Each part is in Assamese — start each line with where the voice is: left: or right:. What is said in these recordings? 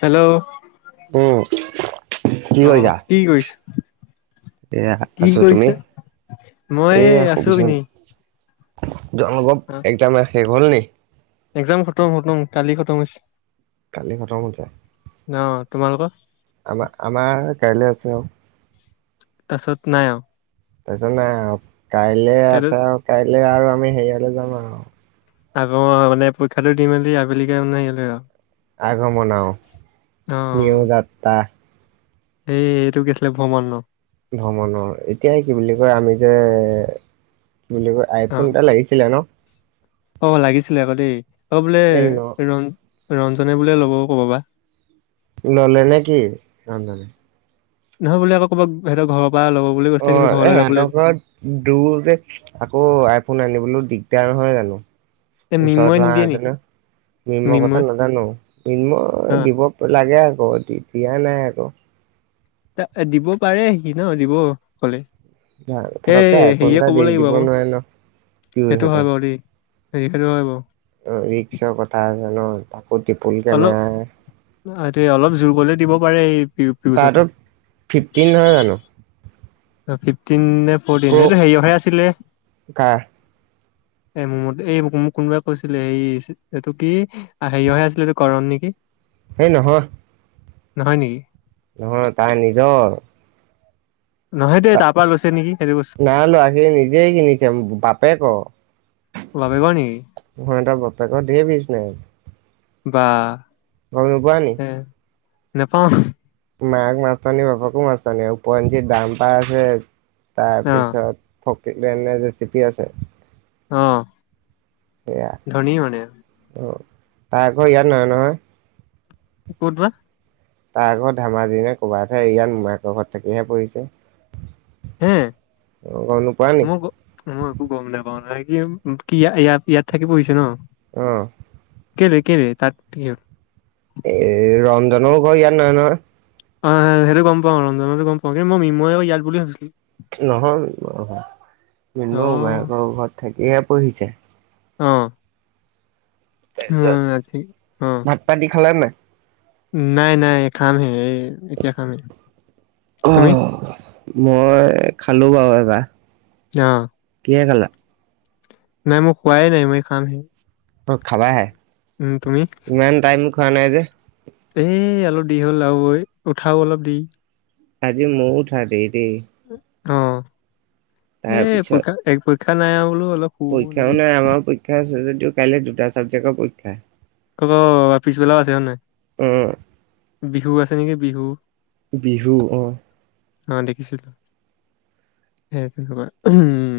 left: হেল্ল'
right: উম, কি
left: অ
right: কৰিছা?
left: কি কৰিছে?
right: এয়া
left: কি
right: আছো তুমি
left: কৰিছে? মই এই
right: এয়া
left: আছো
right: সুবিছোন।
left: এনেই
right: যাম অলপ
left: অ
right: একজাম শেষ হ'ল নি?
left: এক্জাম খতম খতম কালি খতম হৈছে।
right: কালি খট মত যায়
left: অ তোমালোকৰ
right: আমাৰ আমাৰ কাইলৈ আছে আৰু
left: তছত নাই অ
right: তাৰছত নাই আৰু কাইলে
left: এইটো
right: আছে আৰু কাইলে আৰু আমি হেৰিয়ালৈ যাম আৰু
left: আগ মানে পৰীক্ষাটো দি মেলি আবেলিকে [unintelligible]
right: আগমনও
left: অ
right: নিউ যাত্ৰা
left: এই এইটো গেছিলে ভ্ৰমণন
right: ভ্ৰমণৰ এতিয়াই কি বুলি কয় আমি যে বুলি কয়
left: অ
right: আইফোন এটা লাগিছিলে ন
left: অ লাগিছিলে আকৌ দেই আ বোলে
right: এ
left: ৰ
right: ন
left: ৰঞ্জনে বুললে ল'বও ক'ব বা
right: ল'লে নে কি ৰন্ধনে
left: নহয় বলে আকৌ কৰবাত সিহঁতৰ ঘৰ
right: অ এ সিহঁতৰ ঘৰত দূৰ যে আকৌ আইফোন আনিবলৈ দিগদাৰ নহয় জানো
left: এ মিন্ময়ে
right: ওচৰত হোৱা
left: নিদিয়ে নেকি
right: নতেনো মিমৰ কথা
left: মিন্ময়
right: নাজানো মৃন্ময় দিব লাগে আৰু অ দিতিয় নাই আকৌ
left: ত দিব পাৰে কি ন দিব কলে। এ
right: ফটককে আইফোন এটা
left: হেৰিয়ে
right: দি
left: কব লাগিব
right: দিব
left: আকৌ
right: নোৱাৰে ন কি হৈ
left: সেইটো হয় বাৰু দেই। সেনেখেতো হয় বাৰু
right: ত ৰিক্সৰ কথা জানো তাকো ত্ৰিপুল
left: অলপ
right: কেমেৰা।
left: অলপ জোৰ কৰিলে দিব পাৰে এই
right: তাৰতো
left: বিছতে
right: ফিফটিন নহয় জানো
left: ফিফটিন নে ফৰটিন
right: প্ৰ'
left: এইটো হেৰিহে আছিলে।
right: কাৰ
left: এই মোৰ এই মোক কোনোবাই কৈছিলে হেৰি এইটো কি হেৰিয়হে আছিলে এইটো কৰণ নেকি?
right: সেই নহয়।
left: নহয় নেকি?
right: নহয় তাৰ নিজৰ।
left: নহয় দেই তাৰ পৰা লৈছে নেকি? সেইটো বস্তু
right: নাই লৰাখিন নিজেই কিনিছে বাপে ক
left: বাপেকৰ নেকি
right: সহতৰ বাপেকৰ ধৰ বিছনেছ।
left: বা
right: গম ন পোৱা নি?
left: নাপাও।
right: মাক মাছতনি বাপাকো মাছতনি উপঞ্জিত দাম্পা আছে
left: অ
right: তাৰপিছত ফকী এনে ৰেচিপি আছে।
left: আহ।
right: এয়া অ তই ক ইয়াত নহয় নয়
left: ক'ত বা?
right: তাৰ ঘৰ ধেমাজি নে ক'ৰবাতহে ইয়াত মোমায়েকৰ ঘৰত থাকিহে পৰিছে।
left: হে
right: অ গম নোপোৱা নি
left: মই মই একো গম নাপাও নহয় কি ইয়াত ইয়াত থাকি পঢ়িছে ন?
right: অহ
left: কেলে কেলে তাত কি হ'ল?
right: এ ৰঞ্জনৰো ঘৰ ইয়াত নহয় নহয়
left: অ হয় সেইটো গম পাওঁ ৰঞ্জনতো গম পাওঁ কিন্তু মই মৃন্ময়ৰ ইয়াত বুলি ভাবিছিলো।
right: নহয় ম মৃণ্ময়
left: অ',
right: মোমায়েকৰ ঘৰত থাকিহে পঢ়িছে।
left: অ
right: তাৰ পিছত
left: উম, আজি অ',
right: ভাত পানি খালা নাই?
left: নাই নাই খাম হে
right: আহ মই খালো বাৰু এবাৰ
left: আহ
right: কিহে খালা?
left: নাই মই খোৱাই নাই এই খাম হে।
right: অ খাবা হে?
left: উম তুমি
right: খোৱা নাই যে
left: এ অলপ দি হ'ল আৰুঐ উঠাও অলপ দি
right: আজি মোও উঠা দেৰি দেই।
left: অ এই
right: তাৰপিছত
left: পৰীক্ষা পৰীক্ষা নাই আৰু বোলো অলপ শু
right: পৰীক্ষাও
left: এনেকে।
right: নাই আমাৰ পৰীক্ষা আছে যদিও কাইলৈ দুটা চাবজেক্টৰ পৰীক্ষা
left: ক অ পিচ বেলাও আছে হয় নাই?
right: উ
left: বিহু আছে নেকি বিহু
right: বিহু অহ
left: অ দেখিছিলো সেইটো [unintelligible] উম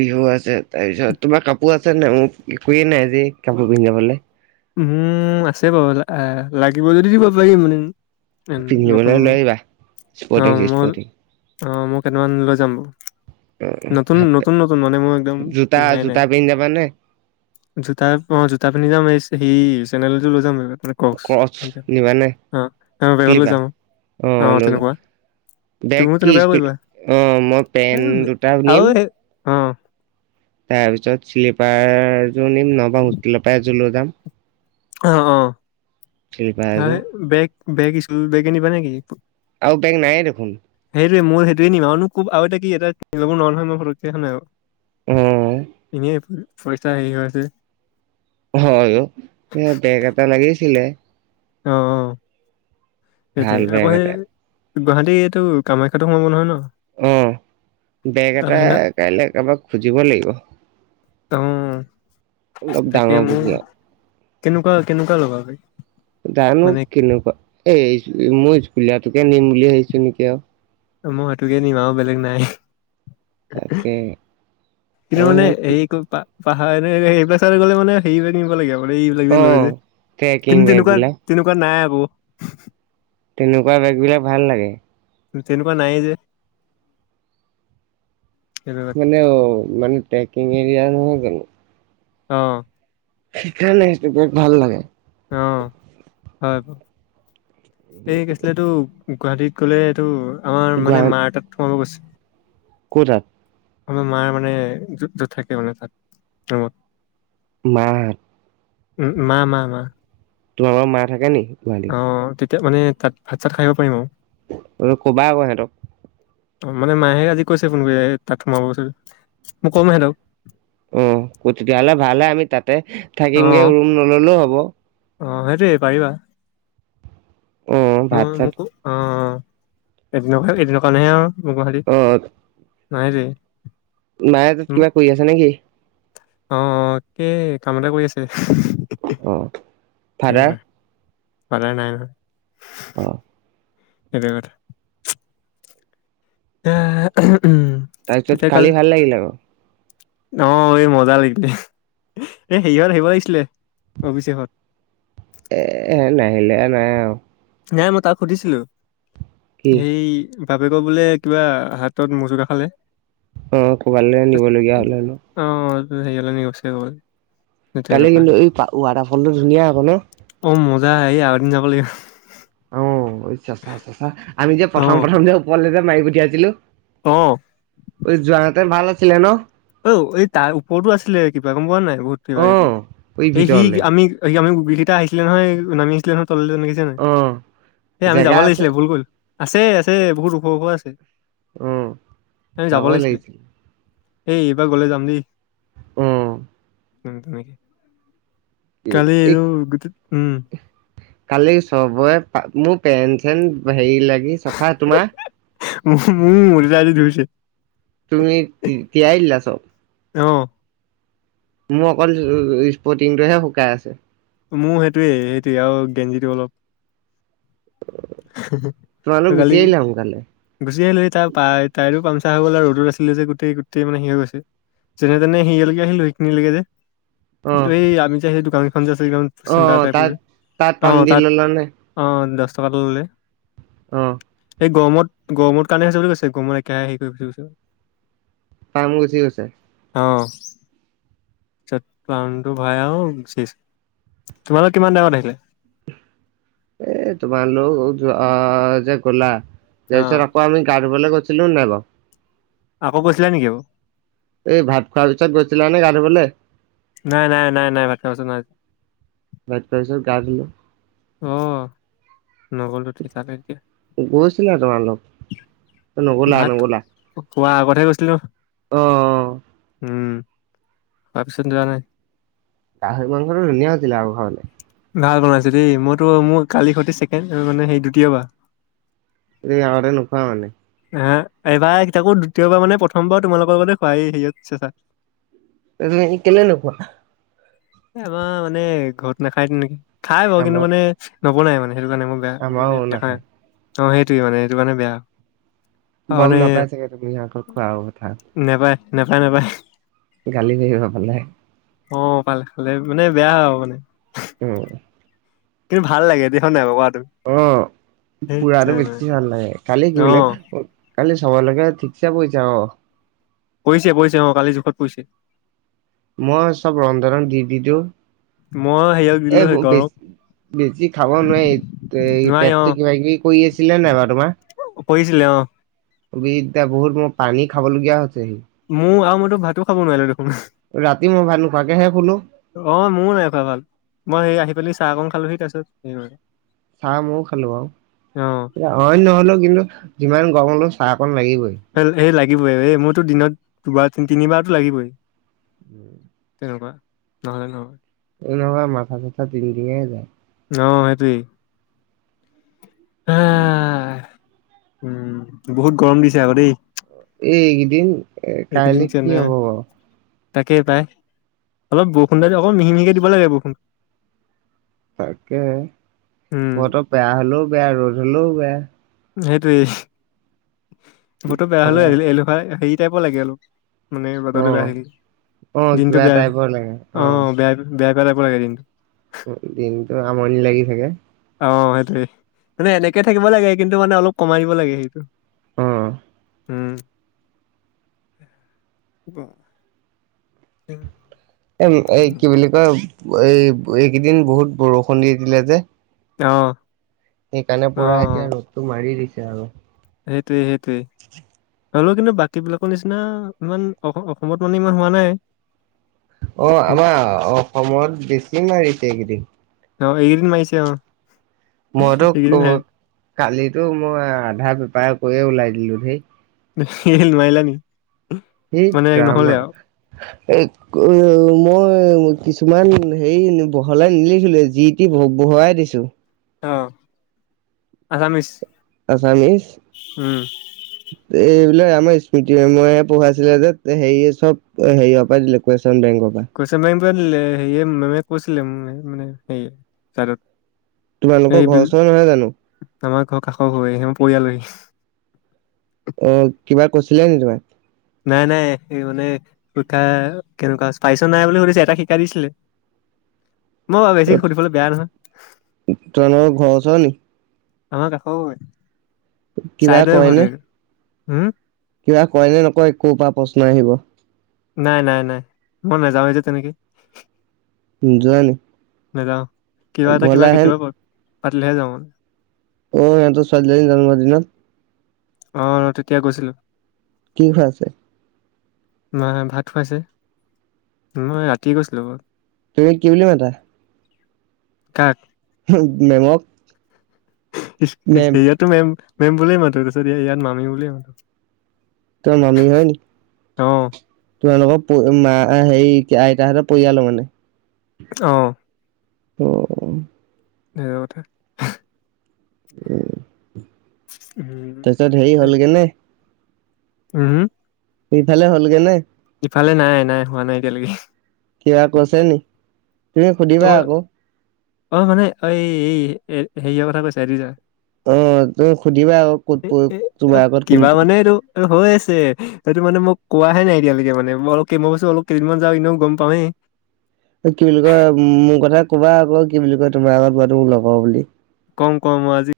right: বিহু আছে তাৰ পিছত তোমাৰ কাপোৰ আছে নাই মোৰ একোৱে নাই যে কাপোৰ পিন্ধি যাবলে।
left: উম আছে বাৰু লাগিব যদি দিব পাৰিম মানে উ নতুন
right: পিন্ধিবলৈ লৈ
left: নতুন
right: আহিবা
left: অ
right: স্পৰ্টিং
left: মই
right: স্পৰ্টিং
left: অ মই কেইটামান লৈ যাম
right: অ
left: বাৰু। নতুন
right: হাফ পেণ্ট।
left: নতুন নতুন মানে মোৰ একদম
right: জোতা
left: পিন্ধাই
right: জোতা
left: নাই।
right: পিন্ধি যাবানে
left: জোতা অ জোতা পিন্ধি যাম এই সি চেন্দল এযোৰ লৈ যাম বেগত। মানে ককচ
right: ক্ৰচ নিবানে
left: আ আ মই বেগত লৈ
right: শ্লিপাৰ
left: যাম অ
right: লৈ যাম
left: তেনেকুৱা
right: বেগ
left: তুমিও
right: কি
left: তেনেকুৱাই
right: স্কুল
left: কৰিবা
right: অ মই
left: এ
right: পেন দুটা
left: আৰু
right: নিম
left: সেই অ
right: তাৰ পিছত শ্লিপাৰযোৰ নিম নহবা হোষ্টেলৰ পৰা এযোৰ লৈ যাম।
left: অ অ
right: শ্লিপাৰ এযোৰ
left: সেই বেগ বেগ স্কুল বেগে নিবা নে কি?
right: আৰু বেগ নাই দেখোন।
left: সেইটোৱে মইও সেইটোৱেই নিম আৰুনো কৌপা আও এতিয়া কি এতিয়া কিনি ল'ব নোৱাৰো নহয় মই ফতকে হয় নাই বাও?
right: অ
left: এনে পইচা হেৰি হৈ আছে।
right: হয় অ এ বেগ এটা লাগিছিলে
left: অ অ সেইটো
right: ভাল
left: আকৌ
right: বেগ
left: সেই
right: এটা
left: গুৱাহাটী এইটো কামাখ্যাটো সোমাব নহয় ন?
right: অহ বেগ
left: ত
right: এটা
left: সেইদিনা
right: কাইলে কাৰোবাক খুজিব লাগিব।
left: অম
right: অলপ ডাঙৰ বকীয়া।
left: কেনেকুৱা কেনেকুৱা লগাবি
right: জানো
left: মানে
right: কেনেকুৱা এই স্কুলীয়াটোকে নিম বুলি ভাবিছো নেকি আৰু
left: মই সেইটোকে নিম আও আৰু বেলেগ নাই
right: তাকে অ
left: কিন্তু মানে
right: নহয় কি
left: এই ক পা পাহাৰ এনে স এইবছাৰ গলে মানে হেৰি প নি লাগে আৰু ক এইবিলাক
right: অ
left: লয় যে
right: ট্ৰেকিং
left: কিন্তু
right: বেগ
left: তেনেকুৱা
right: বিলাক
left: তেনেকুৱা নাই আকৌ।
right: তেনেকুৱা বেগ বিলাক ভাল লাগে
left: তেনেকুৱা নায়েই যে। সেইবিলাক।
right: মানে অঁ মানে ট্ৰেকিং এৰিয়া নহয় জানো।
left: অঁ!
right: সেইকাৰণে সেইটো বেট ভাল লাগে।
left: অঁ হয় ব এই কি আছিলে এই তো গুৱাহাটীত গ'লে এইটো আমাৰ মানে মাৰ তাত সোমাব গৈছে!
right: ক'তাত
left: আমাৰ মাৰ মানে যত থাকে মানে তাত, ‌ ৰুমত।
right: মা!
left: উম উম, মা মা মা।
right: তোমালোকৰ মা থাকে নি? গুৱাহাটীত
left: অ' তেতিয়া মানে তাত ভাত চাত খাই আহিব পাৰিম আৰু।
right: অ' কবা আকৌ সিহঁতক।
left: অ' মানে মা হে আজি কৈছে ফোন কৰি তাত সোমাব কৈছে। মই কম সিহঁতক।
right: অহ অ তেতিয়াহলে ভাল হে আমি তাতে
left: অ
right: থাকিমগে ৰুম নল'লেও হ'ব।
left: অ' সেইটোৱে পাৰিবা
right: অ ভাত
left: মই
right: চাত
left: মোকো অ' এদিনৰ - এদিনৰ কাৰনেহে আৰু গুৱাহাটী, অ' সেইটোৱে।
right: মায়ে তাত কিবা কৰি আছে নেকি?
left: অঁ' 'অঁ' কে কাম এটা কৰি আছে।
right: অ'। ফাদাৰ
left: তেনেকুৱা [unintelligible]
right: অ
left: সেইটো কথা। [unintelligible]
right: তাৰপিছত
left: তেতিয়া কাল
right: কালি ভাল লাগিল আকৌ।
left: অ' এই মজা লাগিলে, এ হেৰিহঁত আহিব লাগিছিলে। অভিষেকহঁত
right: এ নাহিলে নাই আৰু।
left: নাই মই তাক সুধিছিলো
right: কি
left: সেই বাপেকৰ বোলে কিবা হাতত মোচকা খালে।
right: অ ক'বালৈ নিবলগীয়া হলে ন
left: অ' [unintelligible]
right: কালি
left: তেনেকুৱা
right: কিন্তু এই ৱাটাৰফল টো ধুনীয়া আক ন'?
left: না এই আৰু এদিন যাব লাগিব।
right: [unintelligible] চেঁচা চেঁচা, আমি যে প্ৰথম
left: অ'
right: প্ৰথম যে ওপৰলে যে মাৰি পঠিয়াইছিলো!
left: অ'
right: অই যোৱাহেতেন ভাল আছিলে ন?
left: ঔ এই তাৰ ওপৰতো আছিলে কিবা গম পোৱা নাই বহুত কিবা
right: অ
left: কিবি। এই সি আমি এই আমি কিটা আহিছিলে নহয় নামি আহিছিলে নহয় তললে দেখিছিলা নাই?
right: অ
left: এ আমি যাব
right: জেগা আছে
left: লাগিছিলে ভুল কৰিলোঁ। আছে আছে বহুত ওখ ওখ আছে।
right: উম,
left: আমি যাব
right: যাবই
left: লাগিছিলে
right: লাগিছিল।
left: এই এইবাৰ গলে যাম দেই।
right: উম।
left: উম তেনেকে। কালি এইটো গোটেই উম
right: কালি চবৰে পা মোৰ পেৰেণ্টছ হেন হেৰি লাগি চাফা তোমাৰ?
left: মোৰ দেউতাই আজি ধৰিছে।
right: তুমি তিয়াই দিলা চব?
left: অঁ'।
right: মোৰ অকল স্পৰ্টিংটোহে শুকাই আছে।
left: মোৰ সেইটোৱে - সেইটোৱে আৰু গেঞ্জিটো অলপ।
right: তোমালোক গুচি
left: কালি কি,
right: আহিলা সোনকালে
left: গুচি আহিলো তাৰ পাই তায়াৰো পামচা চাৰ হৈ গ'ল আৰু ৰ'দত আছিলে যে গোটেই গোটেই মানে সেই হৈ গৈছে। যেনে তেনে হেৰিয়ালৈকে আহিলো সেইখিনিলৈকে যে
right: অ
left: তুমি আমি যে সেই দোকানত? [unintelligible]
right: অ
left: চেন্তাৰ টাইপৰ
right: তাত
left: যে,
right: তাত পাম
left: অ'
right: দি
left: তাত
right: ললা নে
left: অ' দছ টকা এটা ললে।
right: অহ।
left: এই গৰমত গৰমত কাৰণে হৈছে বুলি ‌কৈছে, ‌গৰমত একেৰাহে হেৰি কৰি [unintelligible]
right: পাম গুচি গৈছে?
left: অ' পিছত পামটো ভৰাই আৰু গুচি আহিছো। তোমালোক কিমান টাইমত আহিলে?
right: এ তোমাৰলোক যে গ'লা। তাৰ
left: অ',
right: পিছত আকৌ আমি গা ধুবলৈ গৈ চিলো নাই বাও?
left: আকৌ কৈছিলা নেকি অউ।
right: এই ভাত খোৱা পিছত গৈছিলা নে গা ধুবলে?
left: নাই নাই নাই নাই ভাত খোৱা পাছত নাই যোৱা।
right: ভাত খোৱা পিচত গা ধুলো।
left: অ নগল ত থি থাতে এতিয়া।
right: গৈছিলা তোমাৰ অলপ। নগলা নগলা।
left: কোৱা আগতহে গৈছিলো।
right: অ।
left: উম অঁ পিছত যোৱা নাই?
right: গাহৰি মাংসটো ধুনীয়া হৈছিলে আকৌ খাবলে।
left: ভাল বনাইছে দেই। মইতো মোৰ কালিৰ সৈতে ছেকেণ্ড মানে সেই দ্বিতীয় বাৰ।
right: এ আগতে নোখোৱা মানে।
left: হে এইবাৰ তাকো দ্বিতীয়বাৰ মানে প্ৰথমবাৰ তোমালোকৰ লগতে খোৱা হেইয়ত চেছা।
right: কেলে নোপোৱা?
left: এ আমাৰ মানে ঘৰত নাখায় তেনেকে। খাই বাও কিন্তু
right: আমাৰ
left: মানে নবনাই মানে। সেইটো কাৰণে মোৰ বেয়া
right: আমাৰো
left: মানে
right: নাখায়
left: নেখাওৱে। অ সেইটোৱে মানে সেইটো কাৰণে বেয়া। অ
right: গম
left: মানে
right: নাপাই চাগে তুমি সিহঁতক খোৱা কথা।
left: নাপায় নাপায়।
right: গালি বিহিব পালে।
left: অ পালে খালে মানে বেয়া আউ মানে।
right: উম।
left: কিন্তু ভাল লাগে দেখ নাই কবাত।
right: অ পুৰাটো
left: মানে
right: বেছি ভাল লাগে। কালি কি
left: অ
right: বুলে কালি চাব লাগে ঠিকছে বইছা অ।
left: পৰিছে পৰিছে অ কালি জোখত পৰিছে।
right: মই চব ৰন্ধনত দি দি দিও।
left: মই সেইয়ক দিলো সেই গৰক।
right: বেছি খাব নোৱাৰি। এই
left: নোৱাৰি অ
right: পেটটো কিবা কিবি কৰি আছিলে নাই বাৰু তোমাৰ?
left: কৰিছিলে অ।
right: বিদ্যা বহুত মোৰ পানী খাবলগীয়া হৈছেহি।
left: মো আউ মইতো ভাতো খাব নোৱাৰিলো দেখুন।
right: ৰাতি মই ভাত নোখোৱাকেহে শুলো
left: অ মও নাই খোৱা ভাত। মই সেই আহি পালিচ চাহ অকন খালোহি তাপিচত।
right: চাহ মও খালো আউ। এয়া অইন নহলেও কিন্তু যিমান গৰম হলো চাহ অকন লাগিবই।
left: সেই লাগিবই, এই মোৰতো দিনত দুবাৰ তি তিনিবাৰতো লাগিবই।
right: উম।
left: তেনেকুৱা নহ'লে নহয়।
right: নহয় মাথা চাথা তিংটিঙাই যায়।
left: অ সেইটোৱেই। হে উম। বহুত গৰম দিছে আকৌ দেই।
right: এইকেইদিন। কাইলে কি হব বাও।
left: তাকে পায়। অলপ বৰষুণ দিল অ মিহি মিহিকে দিব লাগে বৰষুণ।
right: তাকে
left: উম
right: বতৰ বেয়া হ'লেও বেয়া, ৰ'দ হলেও বেয়া।
left: সেইটোয়ে বতৰ বেয়া হলে
right: কৰা
left: এলে আলেহুৱাই হেই টাইপ লাগে অলপ। মানে
right: অ
left: বতৰটো বেয়া হৈ থাকিলে।
right: অ
left: দিনটো
right: কিবা
left: বেয়া
right: টাইপৰ লাগে
left: অ বেয়া বেয়া। [unintelligible]
right: দিনটো আমনি লাগি থাকে।
left: অঁ সেইটোয়ে মানে এনেকে থাকিব লাগে কিন্তু মানে অলপ কমাই দিব লাগে।
right: অ
left: উম' উম'
right: এ' এ কি বুলি কয় এই এইকেইদিন বহুত বৰষুণ দি দিলে যে।
left: অঁ
right: সেইকাৰণে পুৰা এতিয়া ৰ'দটো মাৰি দিছে আৰু।
left: সেইটোৱে সেইটোৱে। হলো কিন্তু বাকী বিলাকৰ নিচিনা ইমান অসমত মানে ইমান হোৱা নাই?
right: অ আমাৰ অসমত বেছি মাৰিছে এইকেদিন।
left: অঁ এইকেইদিন মাৰিছে অঁ।
right: মই টো কালিতো মই আধা বেপাৰ কৰিয়ে ওলাই দিলো হে
left: এই নোৱাৰিলা নেকি।
right: সেইট ৰাম ৰাম। এ' মই কিছু- মান হেৰি বহলাই নিলিখিলো যি টি ব বহুৱাই দিছো।
left: অঁ আছামিজ
right: আছামিছ এই- আমাৰ স্মৃতি মেমে এ পঢ়াইছিলে যে হেৰি চব হেৰিয়াৰ পৰাই দিলে। চোন বেংকৰ পৰা।
left: টোৱে দিলে সেয়ে মেমে কৈছিলে মোক মানে সেই চাইতত
right: তোমালোকৰ ঘৰ ওচৰ নহয় জানো?
left: আমাৰ ঘৰৰ কাষৰ ঘৰে আমাৰ পৰিয়ালৰে।
right: এ' কিবা কৈছিলে নেকি তোমাক?
left: নাই নাই সেই মানে পৰিক্ষা কেনেকুৱা পাৰিছ নাই বুলি সুধিছে এটা শিকাই দিছিলে। মই বাৰু বেছি সুধিবলৈ বেয়া নহয়
right: তোমালোকৰ ঘৰৰ ওচৰে নেকি?
left: আমাৰ কাষৰ ঘৰ টোয়ে
right: কিবা
left: চাইদাৰ
right: কয়
left: ঘৰ
right: নে
left: টোয়ে। হম'
right: কিবা কয় নে নকয় ক'ৰ পৰা প্ৰশ্ন আহিব?
left: নাই নাই নাই মই নাযাওঁ এ যে তেনেকে।
right: নোযোৱা নেকি।
left: নেযাওঁ কিবা এটা কিবা কেতিয়াবা পাতিলে হে যাওঁ মানে।
right: অ সিহঁতৰ ছোৱালী জন্মৰ দিনত?
left: অঁ তেতিয়া গৈছিলো।
right: কি খোৱাই ছিলে?
left: মাছ, ভাত খুৱাইছে। মই ৰাতি গৈছিলো।
right: তুমি কি বুলি মাতা?
left: কাক
right: মেমক? মেম
left: স্কুল টো মেম মেম বুলিয়ে মাতো তাৰপিছত ইয়াত মামি বুলিয়ে মাতো।
right: তোমাৰ মামি হয়
left: অ'।
right: নেকি? তোমালোকৰ মা' হেৰি আইতাহঁতৰ পৰিয়ালৰ হয় মানে?
left: অঁ
right: উম'
left: নিজৰ কতে।
right: উম'
left: উম
right: তাৰপিছত হেৰি হ'লগে নে?
left: উম' হম?
right: সিফালে হ'লগে নে?
left: ইফালে নাই নাই হোৱা নাই এতিয়া লৈকে।
right: কিবা কৈছে নেকি? তুমি
left: অ
right: সুধিবা আকৌ?
left: অ' মানে অ' এই হেৰিয় কথা কৈছা লিজাৰ।
right: অ তুমি সুধিবা আকৌ ক'ত
left: এ
right: প
left: এ
right: তোমাৰ আগত কোন
left: কিবা মানেটো হৈ আছে। সেইটো মানে মোক কোৱাহে নাই। এতিয়ালৈনে ম অল মই কৈছো অল কেইদিনমান যাওঁ এনেও গম পাৱে
right: কি বুলি কয় মোৰ কথা কবা আকৌ কি বুলি কয় তোমাৰ আগত বোৱাটো লগ বুলি।
left: কম কম আজি